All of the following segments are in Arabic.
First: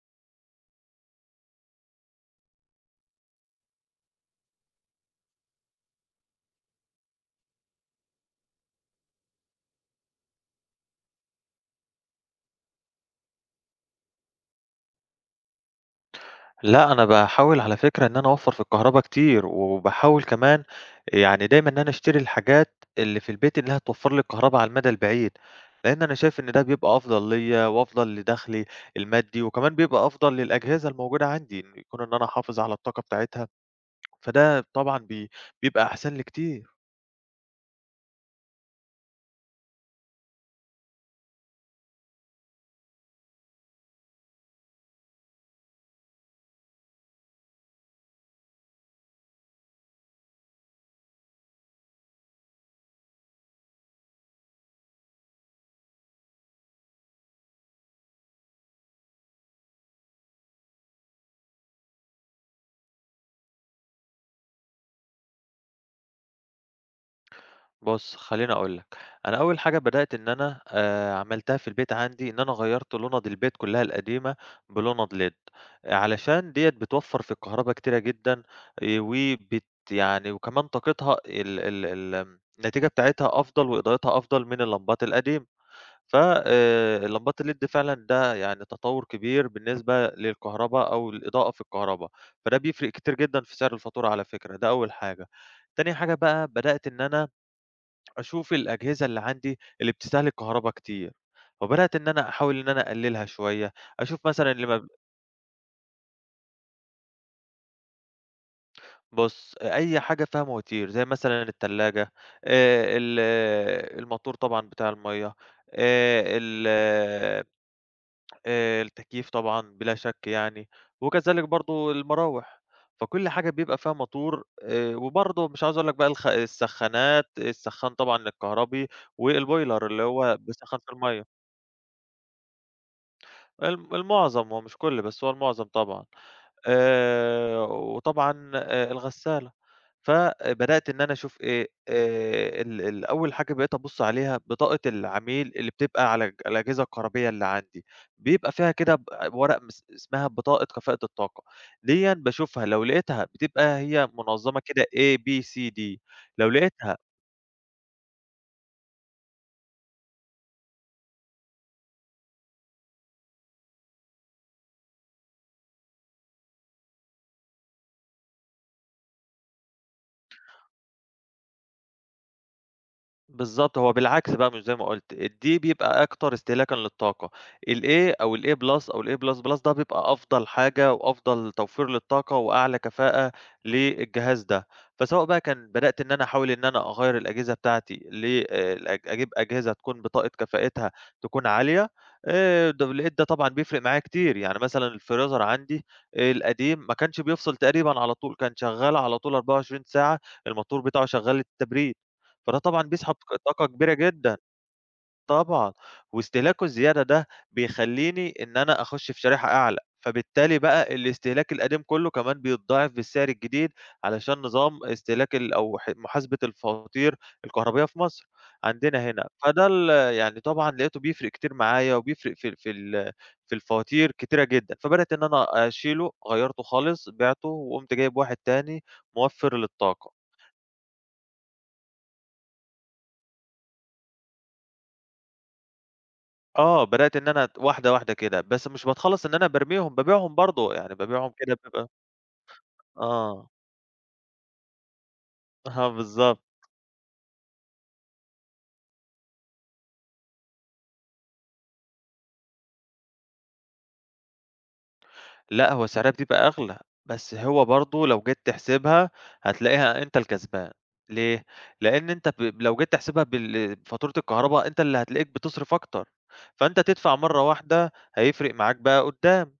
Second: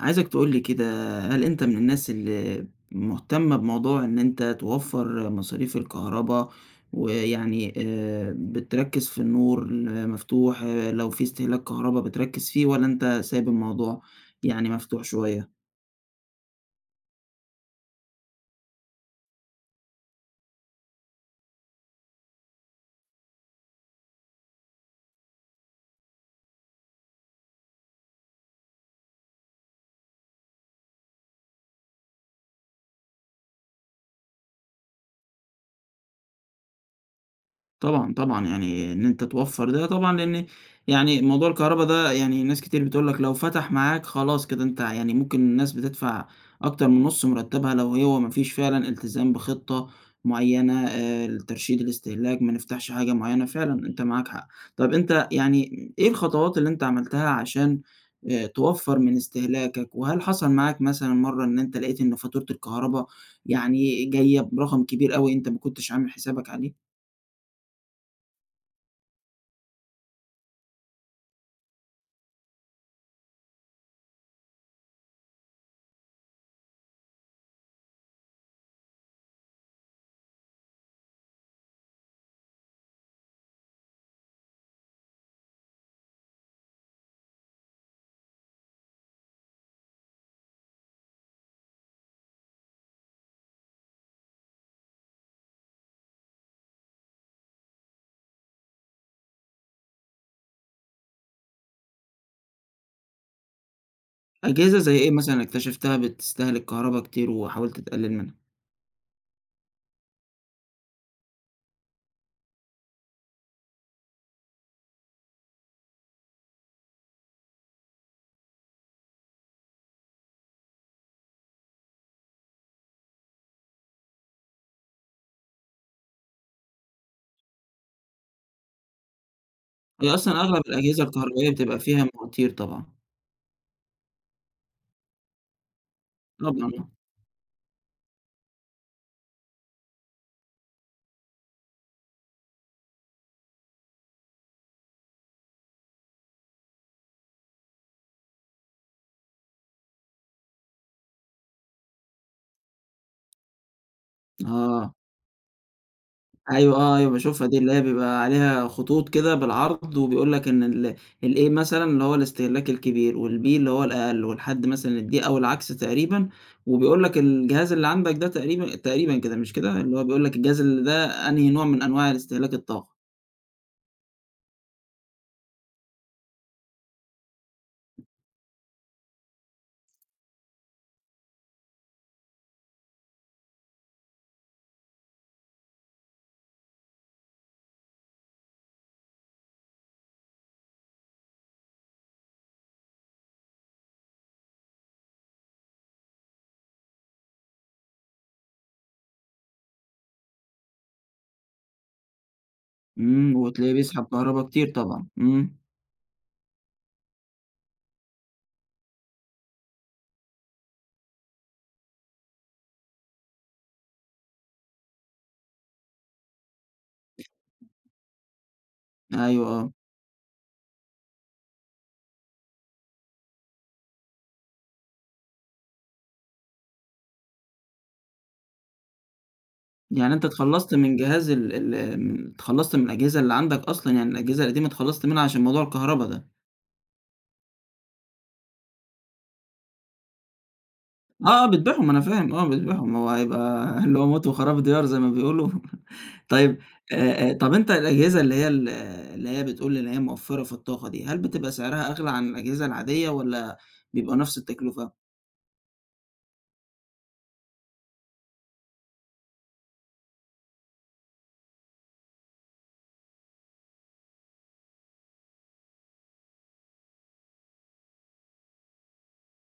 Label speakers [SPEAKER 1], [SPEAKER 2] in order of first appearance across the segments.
[SPEAKER 1] عايزك تقول لي كده، هل أنت من الناس اللي مهتمة بموضوع إن أنت توفّر مصاريف الكهربا، ويعني بتركّز في النور المفتوح، آه، لو في استهلاك كهربا بتركّز فيه والّا أنت سايب الموضوع يعني مفتوح شوية؟
[SPEAKER 2] لأ، أنا باحاول على فكرة إن أنا أوفّر في الكهربا كتير، وباحاول كمان يعني دايمًا إن أنا أشتري الحاجات اللي في البيت اللي هتوفّر لي الكهربا على المدى البعيد، لإن أنا شايف إن ده بيبقى أفضل ليّا وأفضل لدخلي المادي، وكمان بيبقى أفضل للأجهزة الموجودة عندي، إن يكون إن أنا أحافظ على الطاقة بتاعتها، فده طبعًا بيبقى أحسن لي كتير.
[SPEAKER 1] طبعًا، طبعًا، يعني إن أنت توفّر ده طبعًا، لإن يعني موضوع الكهربا ده يعني ناس كتير بتقول لك لو فتح معاك خلاص كده أنت يعني ممكن الناس بتدفع أكتر من نُص مرتّبها لو هو ما فيش فعلًا التزام بخطة معيّنة، لترشيد الاستهلاك، ما نفتحش حاجة معيّنة، فعلًا أنت معاك حق. طَب أنت يعني إيه الخطوات اللي أنت عملتها عشان توفّر من استهلاكك؟ وهل حصل معاك مثلًا مرّة إن أنت لقيت إن فاتورة الكهربا يعني جاية برقم كبير أوي أنت ما كنتش عامل حسابك عليه؟
[SPEAKER 2] بُص، خلّيني أقول لك، أنا أول حاجة بدأت إن أنا عملتها في البيت عندي إن أنا غيّرت لُنَض البيت كلّها القديمة بلُنَض LED علشان ديّة بتوفّر في الكهربا كتيرة جدًا وبت يعني وكمان طاقتها ال ال ال آمم، النتيجة بتاعتها أفضل وإضاءتها أفضل من اللمبات القديمة، ف اللمبات الLED فعلًا ده يعني تطوّر كبير بالنسبة للكهربا أو الإضاءة في الكهربا، فده بيفرق كتير جدًا في سعر الفاتورة على فكرة، ده أول حاجة. تاني حاجة بقى بدأت إن أنا أشوف الأجهزة اللي عندي اللي بتستهلك كهربا كتير، فبدأت إن أنا أحاول إن أنا أقللها شوية، أشوف مثلًا اللي
[SPEAKER 1] أجهزة
[SPEAKER 2] ما
[SPEAKER 1] زي إيه مثلًا اكتشفتها بتستهلك كهربا كتير وحاولت تقلل منها؟
[SPEAKER 2] بُص، أي حاجة فيها مواتير زي مثلًا التلاجة، ال الماتور طبعًا بتاع المَيّة، ال التكييف طبعًا بلا شك يعني، وكذلك برضه المراوح، فكل حاجة بيبقى فيها موتور، وبرضه مش عاوز أقول لك بقى السخانات، السخّان طبعًا الكهربي والبويلر اللي
[SPEAKER 1] هي أصلًا
[SPEAKER 2] هو
[SPEAKER 1] أغلب
[SPEAKER 2] بيسخّن في
[SPEAKER 1] الأجهزة
[SPEAKER 2] المَيّة.
[SPEAKER 1] الكهربائية بتبقى فيها مواتير طبعًا،
[SPEAKER 2] المعظم هو مش كل، بس هو المعظم طبعًا.
[SPEAKER 1] طبعًا.
[SPEAKER 2] وطبعًا الغسالة، فبدأت إن أنا أشوف إيه، ال ال أول حاجة بقيت أبُص عليها بطاقة العميل اللي بتبقى على الأجهزة الكهربية اللي عندي، بيبقى فيها كده ب ورق مس اسمها بطاقة كفاءة الطاقة، ديًا باشوفها لو لقيتها بتبقى هي
[SPEAKER 1] آه،
[SPEAKER 2] منظمة كده
[SPEAKER 1] آه،
[SPEAKER 2] A، B، C، D، لو
[SPEAKER 1] أيوه، آه،
[SPEAKER 2] لقيتها
[SPEAKER 1] أيوه باشوفها دي اللي هي بيبقى عليها خطوط كده بالعرض وبيقول لك إن الA مثلًا اللي هو الاستهلاك الكبير والB اللي هو الأقل والحد مثلًا الD أو العكس تقريبًا، وبيقول لك الجهاز اللي عندك ده تقريبًا تقريبًا كده مش كده؟ اللي هو بيقول لك الجهاز اللي ده أنهي نوع من أنواع الاستهلاك الطاقة.
[SPEAKER 2] بالضبط، هو بالعكس بقى مش زي ما قُلت، الD بيبقى أكتر استهلاكًا للطاقة، الA أو الA+ أو الA++ ده بيبقى أفضل حاجة وأفضل توفير للطاقة وأعلى كفاءة للجهاز ده، فسواء بقى كان بدأت إن أنا أحاول إن أنا أغيّر الأجهزة بتاعتي ل الأج أجيب أجهزة تكون بطاقة كفاءتها تكون عالية، د لقيت ده طبعًا بيفرق معايا كتير، يعني مثلًا الfreezer عندي آه، القديم ما كانش بيفصل تقريبًا على طول، كان شغّال على طول 24 ساعة، الماتور بتاعه شغّال التبريد. فده طبعًا بيسحب
[SPEAKER 1] إمم،
[SPEAKER 2] طاقة
[SPEAKER 1] وتلاقيه
[SPEAKER 2] كبيرة
[SPEAKER 1] بيسحب
[SPEAKER 2] جدًا،
[SPEAKER 1] كهربا كتير طبعًا، إمم.
[SPEAKER 2] طبعًا، واستهلاكه الزيادة ده بيخلّيني إن أنا أخُش في شريحة أعلى، فبالتالي بقى الاستهلاك القديم كلّه كمان بيتضاعف بالسعر الجديد، علشان نظام استهلاك ال أو ح محاسبة الفواتير الكهربائية في مصر عندنا هنا،
[SPEAKER 1] أيوه،
[SPEAKER 2] فده
[SPEAKER 1] آه.
[SPEAKER 2] ال يعني طبعًا لقيته بيفرق كتير معايا وبيفرق في ال- في ال في الفواتير كتيرة جدًا، فبدأت إن أنا أشيله، غيّرته خالص، بِعته وقُمت جايب واحد تاني موفّر للطاقة.
[SPEAKER 1] يعني أنت اتخلّصت من جهاز ال ال آمم، اتخلّصت من الأجهزة اللي عندك أصلًا، يعني الأجهزة القديمة اتخلّصت منها عشان موضوع الكهربا ده.
[SPEAKER 2] آه، بدأت إن أنا واحدة، واحدة كده، بس مش باتخلّص إن أنا بارميهم، بابيعهم برضه، يعني بابيعهم
[SPEAKER 1] آه، آه،
[SPEAKER 2] كده بيبقى
[SPEAKER 1] بتبيعهم أنا فاهم، آه، بتبيعهم هو هيبقى
[SPEAKER 2] آه،
[SPEAKER 1] اللي هو موت وخراب ديار زي ما بيقولوا.
[SPEAKER 2] آه بالضبط.
[SPEAKER 1] طيب، طب أنت الأجهزة اللي هي بتقول إن هي موفّرة في الطاقة دي، هل بتبقى سعرها أغلى عن الأجهزة العادية والّا بيبقى نفس التكلفة؟
[SPEAKER 2] لأ، هو سعرها بتبقى أغلى، بس هو برضه لو جيت تحسبها هتلاقيها أنت الكسبان، ليه؟ لإن أنت لو جيت تحسبها بال فاتورة الكهربا، أنت اللي هتلاقيك بتصرف أكتر، فأنت تدفع مرّة واحدة هيفرق معاك بقى قدّام.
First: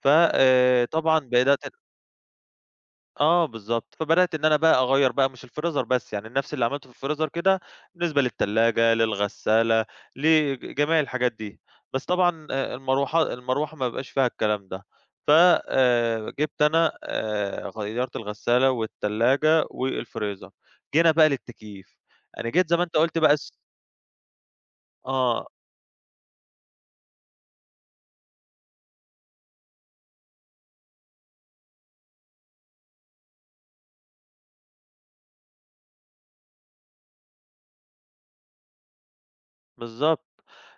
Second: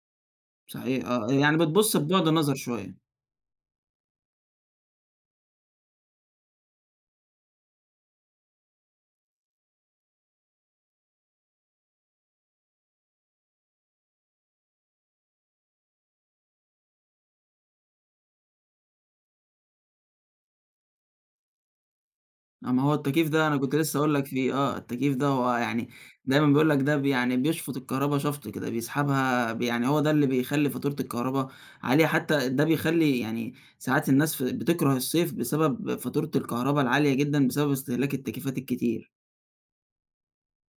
[SPEAKER 2] ف
[SPEAKER 1] صحيح
[SPEAKER 2] طبعًا
[SPEAKER 1] آه، يعني
[SPEAKER 2] بدأت
[SPEAKER 1] بتبُص ببُعد نظر شوية.
[SPEAKER 2] آه بالضبط، فبدأت إن أنا بقى أغيّر بقى مش الفريزر بس، يعني نفْس اللي عملته في الفريزر كده بالنسبة للتلاجة، للغسالة، لجميع الحاجات دي، بس طبعًا المروحة ما بيبقاش فيها الكلام ده، ف جِبت أنا غيّرت الغسالة والتلاجة والفريزر، جينا بقى للتكييف، أنا جيت
[SPEAKER 1] آه،
[SPEAKER 2] زي
[SPEAKER 1] ما
[SPEAKER 2] ما
[SPEAKER 1] هو
[SPEAKER 2] أنت قُلت
[SPEAKER 1] التكييف
[SPEAKER 2] بقى
[SPEAKER 1] ده أنا كنت لسه هاقول لك فيه آه، التكييف ده
[SPEAKER 2] آه
[SPEAKER 1] هو يعني دايمًا بيقول لك ده بي يعني بيشفط الكهربا شفط كده، بيسحبها ب يعني هو ده اللي بيخلّي فاتورة الكهربا عالية، حتى ده بيخلّي يعني ساعات الناس بتكره الصيف بسبب فاتورة الكهربا العالية جدًا بسبب استهلاك التكييفات الكتير.
[SPEAKER 2] بالضبط.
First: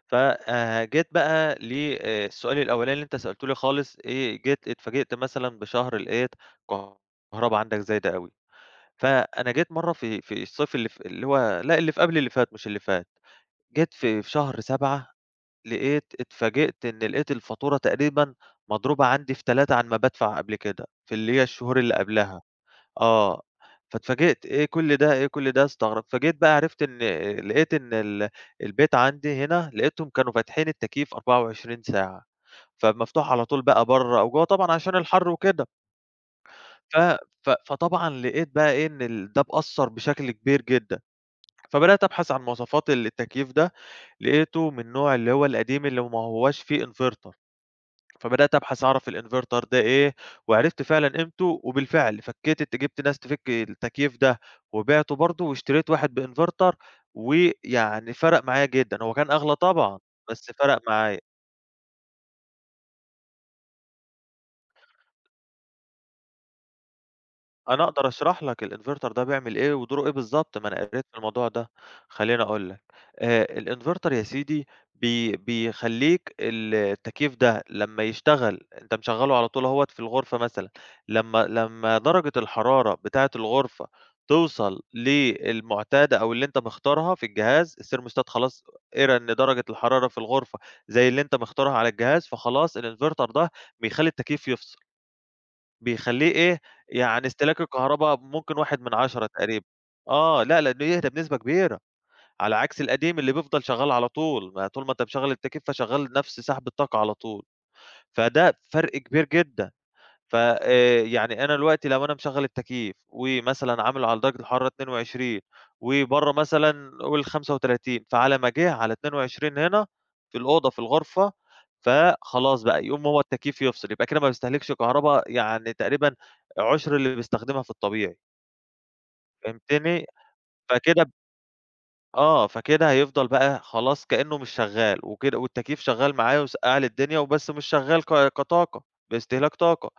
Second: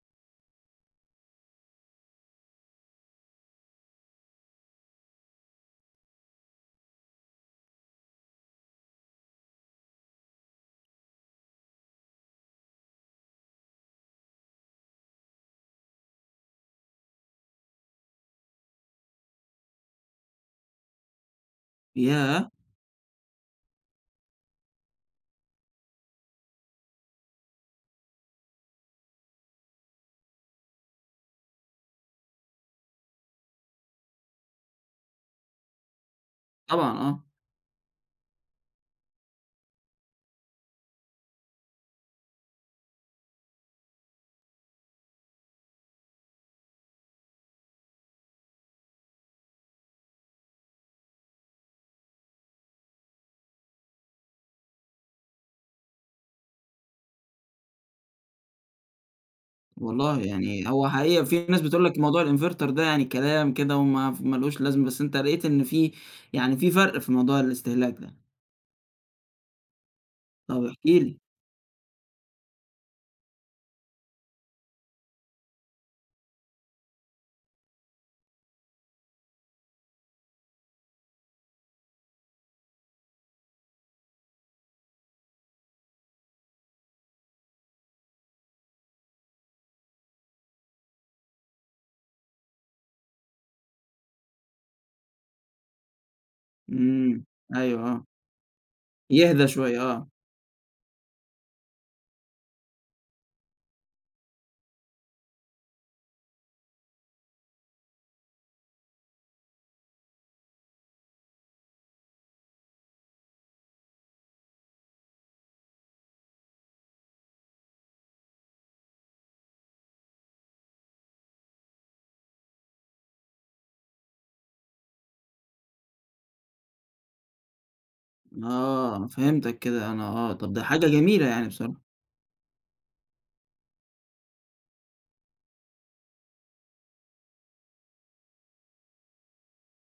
[SPEAKER 2] ف جيت بقى للسؤال الأولاني اللي أنت سألته لي خالص، إيه جيت اتفاجئت مثلًا بشهر لقيت الكهربا عندك زايدة أوي، فأنا جيت مرّة في الصيف اللي هو لأ، اللي في قبل اللي فات مش اللي فات، جيت في شهر 7 لقيت اتفاجئت إن لقيت الفاتورة تقريبًا مضروبة عندي في 3 عن ما بادفع قبل كده، في اللي هي الشهور اللي قبلها.
[SPEAKER 1] ياه!
[SPEAKER 2] آه، فاتفاجئت إيه كل ده، إيه كل ده، استغرب فجيت بقى عرفت إن لقيت إن البيت عندي هنا لقيتهم كانوا فاتحين التكييف 24 ساعة، فمفتوح على طول بقى برّه أو جوّه طبعًا عشان الحر وكده، ف
[SPEAKER 1] طبعًا آه.
[SPEAKER 2] ف فطبعًا لقيت بقى إيه إن ال ده مأثّر بشكل كبير جدًا، فبدأت أبحث عن مواصفات التكييف ده، لقيته من النوع اللي هو القديم اللي ما هواش فيه inverter فبدأت أبحث أعرف الinverter ده إيه، وعرفت فعلًا قيمته، وبالفعل فكّيت جِبت ناس تفِك التكييف ده، وبِعته برضه واشتريت واحد بinverter، ويعني فرَق معايا جدًا، هو كان أغلى طبعًا،
[SPEAKER 1] والله
[SPEAKER 2] بس
[SPEAKER 1] يعني
[SPEAKER 2] فرَق
[SPEAKER 1] هو
[SPEAKER 2] معايا.
[SPEAKER 1] حقيقة في ناس بتقول لك موضوع الinverter ده يعني كلام كده وما ف ما لوش لازمة، بس أنت لقيت إن في يعني في فرق في موضوع
[SPEAKER 2] أنا
[SPEAKER 1] الاستهلاك
[SPEAKER 2] أقدر
[SPEAKER 1] ده.
[SPEAKER 2] أشرح لك الinverter ده بيعمل إيه ودوره إيه بالضبط،
[SPEAKER 1] طب
[SPEAKER 2] ما أنا
[SPEAKER 1] احكِ
[SPEAKER 2] قريت في
[SPEAKER 1] لي.
[SPEAKER 2] الموضوع ده. خلّيني أقول لك، الinverter يا سيدي بيخلّيك التكييف ده لمّا يشتغل أنت مشغّله على طول أهوّة في الغرفة مثلًا، لمّا درجة الحرارة بتاعة الغرفة توصل للمعتادة أو اللي أنت مختارها في الجهاز، الthermostat خلاص قرا إن درجة الحرارة في الغرفة زي اللي أنت مختارها على الجهاز، فخلاص الinverter ده بيخلّي التكييف يفصل. بيخلّيه إيه،
[SPEAKER 1] إمم،
[SPEAKER 2] يعني استهلاك
[SPEAKER 1] أيوه، آه.
[SPEAKER 2] الكهربا ممكن 1/10
[SPEAKER 1] يهدى
[SPEAKER 2] تقريبًا.
[SPEAKER 1] شوية آه،
[SPEAKER 2] آه، لأ، لأنه يهدى بنسبة كبيرة، على عكس القديم اللي بيفضل شغّال على طول، ما طول ما أنت مشغّل التكييف فشغّال نفس سحب الطاقة على طول، فده فرق كبير جدًا. ف يعني أنا دلوقتي لو أنا مشغّل التكييف ومثلًا عامله على درجة الحرارة 22 وبرّه مثلًا قُل 35، فعلى ما جِه على 22 هنا في الغرفة، فخلاص بقى يقوم هو التكييف يفصل، يبقى كده ما باستهلكش كهربا يعني تقريبًا عُشْر اللي بيستخدمها في الطبيعي،
[SPEAKER 1] آه فهمتك كده
[SPEAKER 2] فهمتني؟
[SPEAKER 1] أنا آه، طب ده حاجة
[SPEAKER 2] فكده
[SPEAKER 1] جميلة يعني بصراحة.
[SPEAKER 2] آه، فكده هيفضل بقى خلاص كإنه مش شغّال وكده والتكييف شغّال معايا وسقّع لي الدنيا وبس مش شغّال كطاقة باستهلاك طاقة.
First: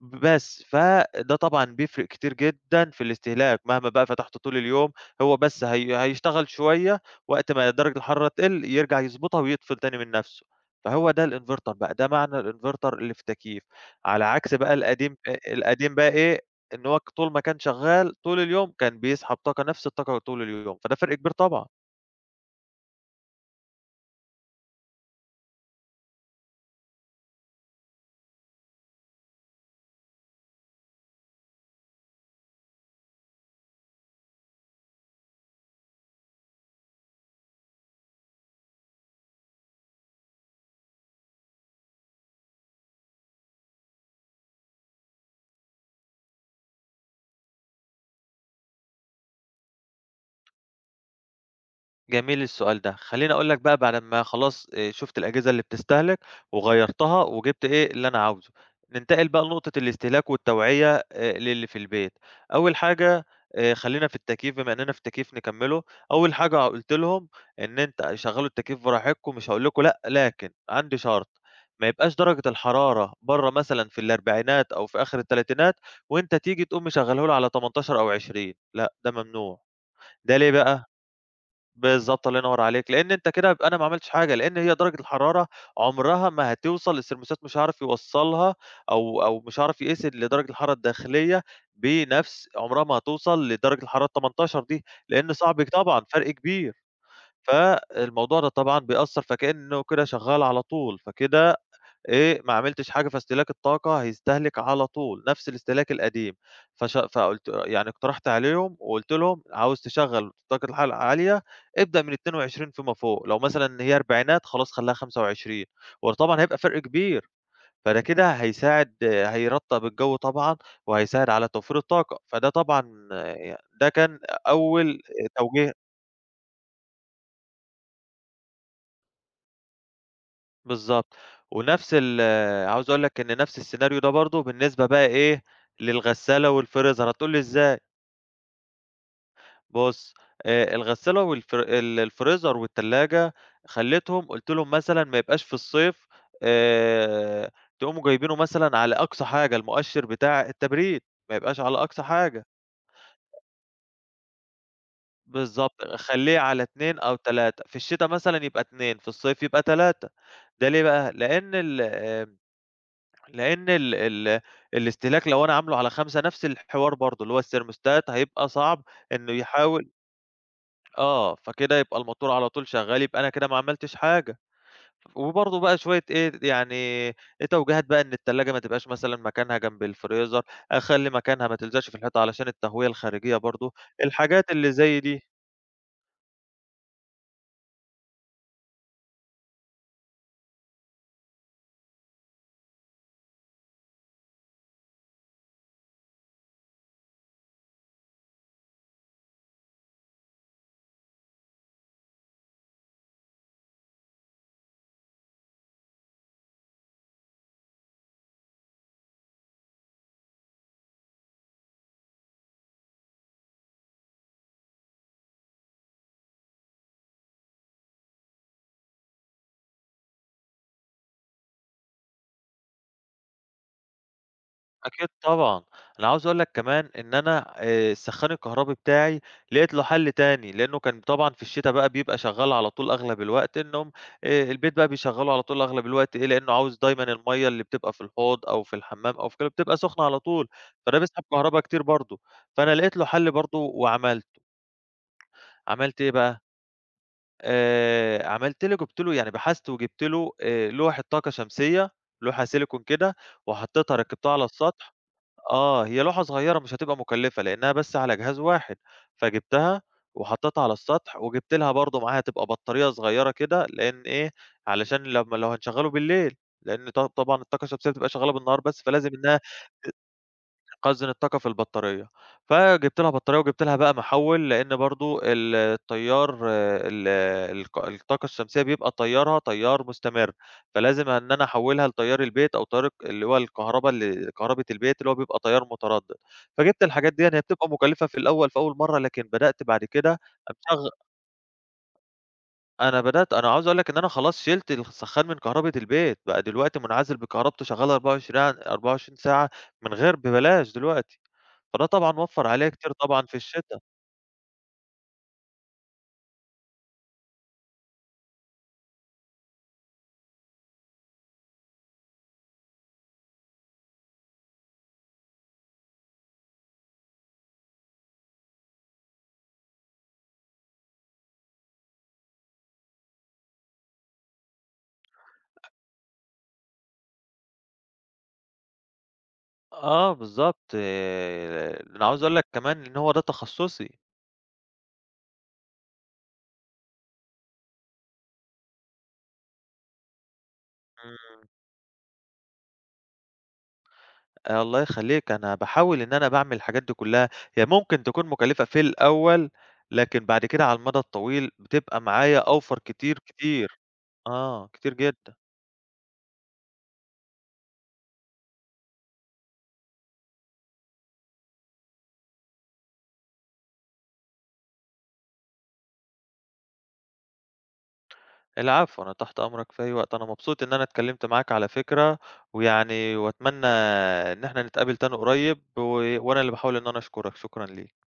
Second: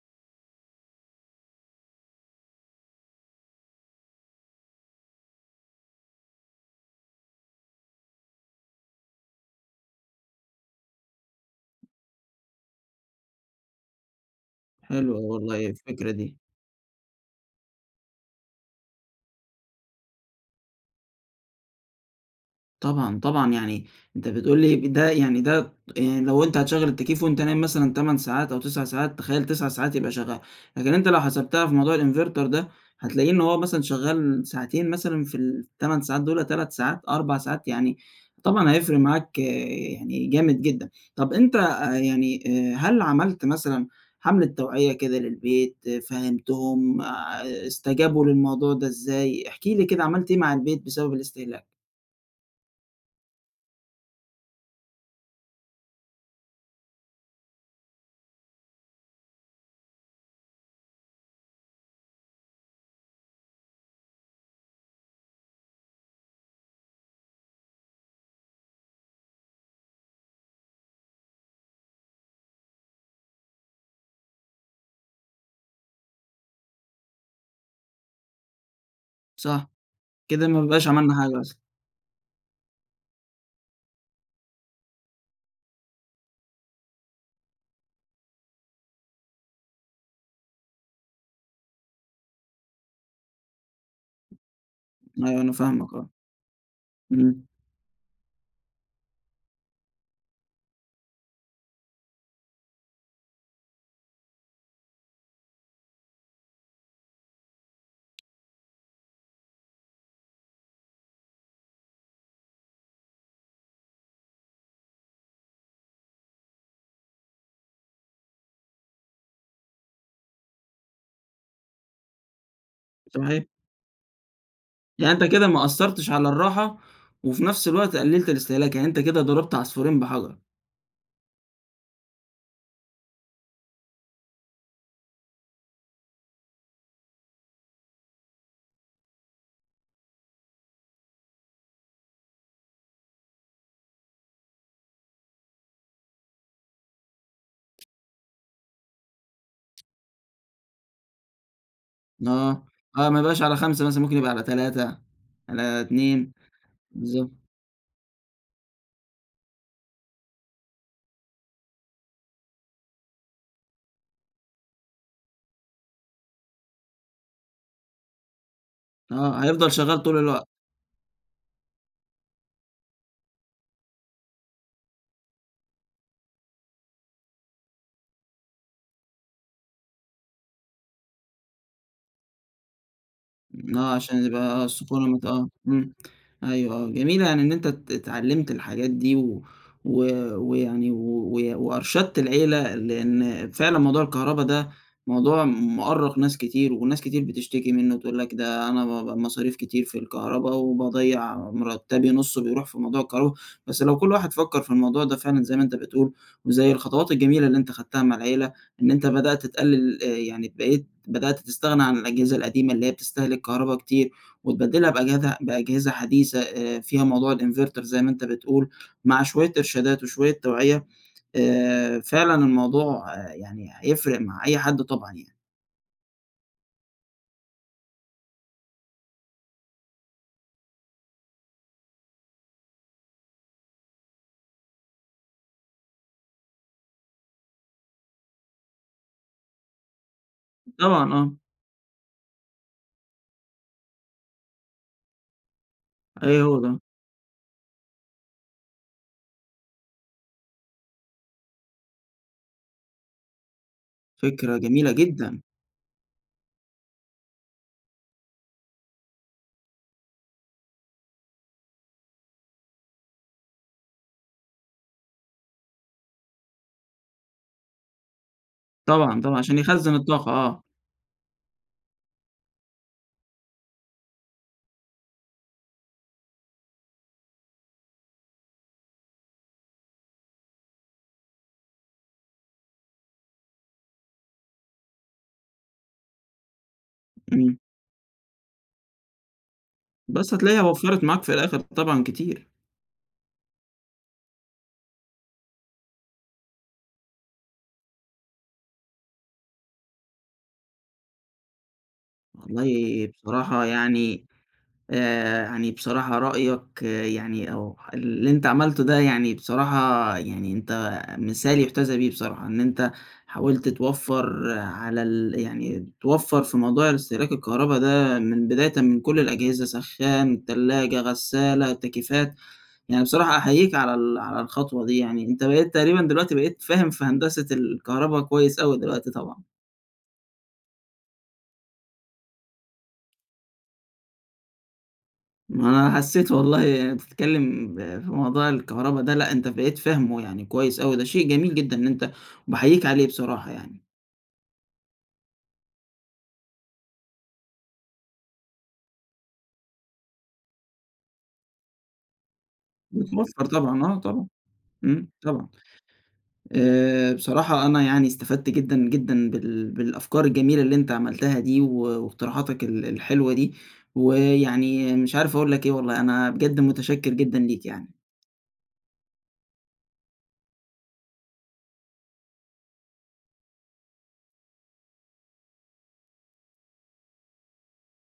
[SPEAKER 2] بس، فده طبعًا بيفرق كتير جدًا في الاستهلاك، مهما بقى فتحته طول اليوم، هو بس هيشتغل شوية، وقت ما درجة الحرارة تقل يرجع يضبطها ويطفي تاني من نفسه، فهو ده الinverter بقى، ده معنى الinverter اللي في تكييف، على عكس بقى القديم
[SPEAKER 1] حلوة والله
[SPEAKER 2] القديم بقى
[SPEAKER 1] الفكرة دي.
[SPEAKER 2] إيه، إن هو طول ما كان شغال طول اليوم، كان بيسحب طاقة، نفس الطاقة طول اليوم، فده فرق كبير طبعًا.
[SPEAKER 1] طبعًا، طبعًا، يعني أنت بتقول لي ده يعني ده يعني لو أنت هتشغّل التكييف وأنت نايم مثلًا 8 ساعات أو 9 ساعات، تخيّل 9 ساعات يبقى شغّال، لكن أنت لو حسبتها في موضوع الinverter ده، هتلاقيه إن هو مثلًا شغّال ساعتين مثلًا في ال8 ساعات دُولَة، 3 ساعات، 4 ساعات، يعني طبعًا هيفرق معاك آه، يعني جامد جدًا. طَب أنت يعني هل عملت مثلًا حملة توعية كده للبيت، آه، فهّمتهم، استجابوا للموضوع ده إزاي؟ احكِ لي كده عملت إيه مع البيت بسبب الاستهلاك؟
[SPEAKER 2] جميل السؤال ده، خلّيني أقول لك بقى بعد أمّا خلاص شُفت الأجهزة اللي بتستهلك وغيّرتها وجِبت إيه، اللي أنا عاوزه. ننتقل بقى لنقطة الاستهلاك والتوعية للي في البيت. أول حاجة خلّينا في التكييف بما إننا في التكييف نكمّله، أول حاجة قُلت لهم إن أنت شغّلوا التكييف براحتكم مش هاقول لكم لأ، لكن عندي شرط، ما يبقاش درجة الحرارة برّه مثلًا في الأربعينات أو في آخر التلاتينات وأنت تيجي تقوم مشغّله له على 18 أو 20 لأ، ده ممنوع.
[SPEAKER 1] صح.
[SPEAKER 2] ده
[SPEAKER 1] كده
[SPEAKER 2] ليه
[SPEAKER 1] ما بيبقاش
[SPEAKER 2] بقى؟
[SPEAKER 1] عملنا حاجة أصلًا.
[SPEAKER 2] بالضبط، الله ينوّر عليك، لإن أنت كده يبقى أنا ما عملتش حاجة، لإن هي درجة الحرارة عمرها ما هتوصل الثرموستات مش هيعرف يوصّلها أو مش هيعرف يقيس درجة الحرارة الداخلية بنفس عمرها ما هتوصل لدرجة الحرارة ال18 دي، لإن
[SPEAKER 1] أيوه أنا
[SPEAKER 2] صعب
[SPEAKER 1] فاهمك
[SPEAKER 2] طبعًا
[SPEAKER 1] آه.
[SPEAKER 2] فرق كبير،
[SPEAKER 1] إمم،
[SPEAKER 2] فالموضوع ده طبعًا بيأثّر فكإنه كده شغّال على طول، فكده إيه، ما عملتش حاجة، فاستهلاك الطاقة هيستهلك على طول نفس الاستهلاك القديم، فقُلت يعني اقترحت عليهم وقُلت لهم: "عاوز تشغّل طاقة الحرارة العالية، ابدأ من 22 فيما فوق، لو مثلًا إن هي أربعينات خلاص خلّيها 25" وطبعًا هيبقى فرق كبير، فده كده هيساعد هيرطّب الجو طبعًا، وهيساعد على توفير الطاقة، فده طبعًا
[SPEAKER 1] صحيح.
[SPEAKER 2] ده كان أول
[SPEAKER 1] يعني أنت كده ما
[SPEAKER 2] توجيه
[SPEAKER 1] أثّرتش على الراحة، وفي نفس الوقت قلّلت الاستهلاك، يعني أنت كده ضربت عصفورين بحجر.
[SPEAKER 2] بالضبط. ونفس ال عاوز أقول لك إن نفس السيناريو ده برضه بالنسبة بقى إيه، للغسالة والفريزر. هتقول لي إزاي؟ بُص، الغسالة والفر ال الفريزر والتلاجة خلّيتهم قُلت لهم مثلًا ما يبقاش في الصيف آآ تقوموا جايبينه مثلًا على أقصى حاجة، المؤشر بتاع التبريد ما يبقاش على أقصى حاجة.
[SPEAKER 1] آه، آه ما يبقاش على 5 مثلًا ممكن يبقى على 3 على
[SPEAKER 2] بالضبط.
[SPEAKER 1] 2
[SPEAKER 2] خلّيه على 2 أو
[SPEAKER 1] بالضبط،
[SPEAKER 2] 3 في الشتا مثلًا يبقى 2 في الصيف يبقى 3 ده ليه بقى؟ لأن ال لأن ال ال الاستهلاك لو أنا عامله على 5 نفس الحوار برضه، اللي هو الترموستات هيبقى صعب إنه
[SPEAKER 1] آه هيفضل
[SPEAKER 2] يحاول
[SPEAKER 1] شغال طول الوقت.
[SPEAKER 2] آه، فكده يبقى الموتور على طول شغال، يبقى أنا كده ما عملتش حاجة. وبرضه بقى شوية إيه، يعني إيه توجيهات بقى إن التلاجة ما تبقاش مثلًا مكانها جنب الفريزر، أخلّي مكانها ما تلزقش في الحيطة علشان التهوية الخارجية برضه،
[SPEAKER 1] آه، عشان
[SPEAKER 2] الحاجات
[SPEAKER 1] يبقى
[SPEAKER 2] اللي
[SPEAKER 1] الصقور
[SPEAKER 2] زي دي.
[SPEAKER 1] آه، إمم. أيوه آه، جميل يعني إن أنت اتعلّمت الحاجات دي و و وأرشدت العيلة، لإن فعلًا موضوع الكهربا ده موضوع مؤرّق ناس كتير، وناس كتير بتشتكي منه وتقول لك ده أنا مصاريف كتير في الكهربا وباضيّع مرتّبي نُصّه بيروح في موضوع الكهربا، بس لو كل واحد فكّر في الموضوع ده فعلًا زي ما أنت بتقول، وزي الخطوات الجميلة اللي أنت خدتها مع العيلة إن أنت بدأت تقلل يعني بقيت بدأت تستغنى عن الأجهزة القديمة اللي هي بتستهلك كهربا كتير، وتبدلها بأجهزة حديثة فيها موضوع الinverter زي ما أنت بتقول، مع شوية إرشادات وشوية توعية فعلًا الموضوع آه، يعني هيفرق مع أي حد
[SPEAKER 2] أكيد
[SPEAKER 1] طبعًا يعني.
[SPEAKER 2] طبعًا، أنا عاوز أقول لك كمان إن أنا السخّان الكهربي بتاعي لقيت له حل تاني، لإنه كان طبعًا في الشتا بقى بيبقى شغّال على طول أغلب الوقت، إنهم البيت بقى بيشغّلوه على طول أغلب الوقت إيه، لإنه عاوز دايمًا المَيّة اللي بتبقى في الحوض أو في الحمّام أو في كده بتبقى سخنة على طول، فده
[SPEAKER 1] طبعًا
[SPEAKER 2] بيسحب
[SPEAKER 1] آه،
[SPEAKER 2] كهربا كتير برضه، فأنا لقيت له حل برضه وعملت، عملت إيه بقى،
[SPEAKER 1] أيوه هو ده.
[SPEAKER 2] عملت له جِبت له يعني بحثت وجِبت له لوحة طاقة شمسية، لوحة سيليكون كده وحطيتها ركّبتها على
[SPEAKER 1] فكرة جميلة
[SPEAKER 2] السطح
[SPEAKER 1] جدًا،
[SPEAKER 2] آه، هي لوحة صغيّرة مش هتبقى مُكلّفة، لإنّها بس على جهاز واحد، فجِبتها وحطّيتها على السطح، وجِبت لها برضه معاها تبقى بطارية صغيّرة كده، لإن إيه، علشان لمّا لو هنشغّله بالليل، لإن طبعًا الطاقة الشمسية بتبقى شغّالة بالنهار بس، فلازم
[SPEAKER 1] طبعًا، طبعًا
[SPEAKER 2] إنّها
[SPEAKER 1] عشان يخزّن الطاقة آه،
[SPEAKER 2] خزّن الطاقة في البطارية، فجِبت لها بطارية وجِبت لها بقى محوّل، لإن برضه التيار آه، ال الق الطاقة الشمسية بيبقى تيارها تيار مستمر، فلازم إن أنا أحوّلها لتيار البيت أو تيار اللي هو الكهربا كهربة البيت اللي هو بيبقى تيار متردد، فجِبت الحاجات ديًّا هي
[SPEAKER 1] إمم.
[SPEAKER 2] بتبقى مكلفة في الأول في أول مرّة، لكن بدأت بعد كده
[SPEAKER 1] بس هتلاقيها
[SPEAKER 2] أشغ
[SPEAKER 1] وفّرت معاك في الآخر طبعًا كتير.
[SPEAKER 2] أنا بدأت أنا عاوز أقول لك إن أنا خلاص شِلت السخّان من كهربة البيت، بقى دلوقتي منعزل بكهربته شغّال 24 عن 24 ساعة من غير ببلاش دلوقتي. فده طبعًا وفّر عليّا كتير
[SPEAKER 1] والله
[SPEAKER 2] طبعًا في
[SPEAKER 1] بصراحة
[SPEAKER 2] الشتا.
[SPEAKER 1] يعني يعني بصراحة رأيك آه، يعني أو اللي أنت عملته ده يعني بصراحة يعني أنت مثال يُحتذى بيه بصراحة، إن أنت حاولت توفّر آه، على ال يعني توفّر في موضوع استهلاك الكهربا ده من بدايةً من كل الأجهزة، سخّان، تلاجة، غسالة، تكييفات، يعني بصراحة أحييك على الخطوة دي يعني، أنت بقيت تقريبًا دلوقتي بقيت فاهم في هندسة الكهربا كويس أوي دلوقتي طبعًا.
[SPEAKER 2] آه بالضبط، أنا عاوز أقول لك كمان إن هو ده تخصُّصي.
[SPEAKER 1] ما انا حسيت والله بتتكلم في موضوع الكهرباء ده لا انت بقيت فاهمه يعني كويس قوي، ده شيء
[SPEAKER 2] إمم،
[SPEAKER 1] جميل جدا ان انت وبحييك عليه بصراحة يعني.
[SPEAKER 2] الله يخلّيك، أنا باحاول إن أنا باعمل الحاجات دي كلّها، هي ممكن تكون مُكلّفة في الأول، لكن بعد كده على المدى الطويل بتبقى معايا أوفر كتير،
[SPEAKER 1] بتوفر
[SPEAKER 2] كتير.
[SPEAKER 1] طبعا اه طبعا،
[SPEAKER 2] آه، كتير جدًا.
[SPEAKER 1] طبعا. أه بصراحة انا يعني استفدت جدا جدا بالافكار الجميلة اللي انت عملتها دي واقتراحاتك الحلوة دي ويعني مش عارف اقول لك ايه والله انا بجد متشكر جدا ليك يعني
[SPEAKER 2] العفو، أنا تحت أمرك في أي وقت، أنا مبسوط إن أنا اتكلّمت معاك على فكرة، ويعني وأتمنى إن إحنا نتقابل تاني قريب، و وأنا اللي باحاول إن أنا أشكرك، شكرًا ليك.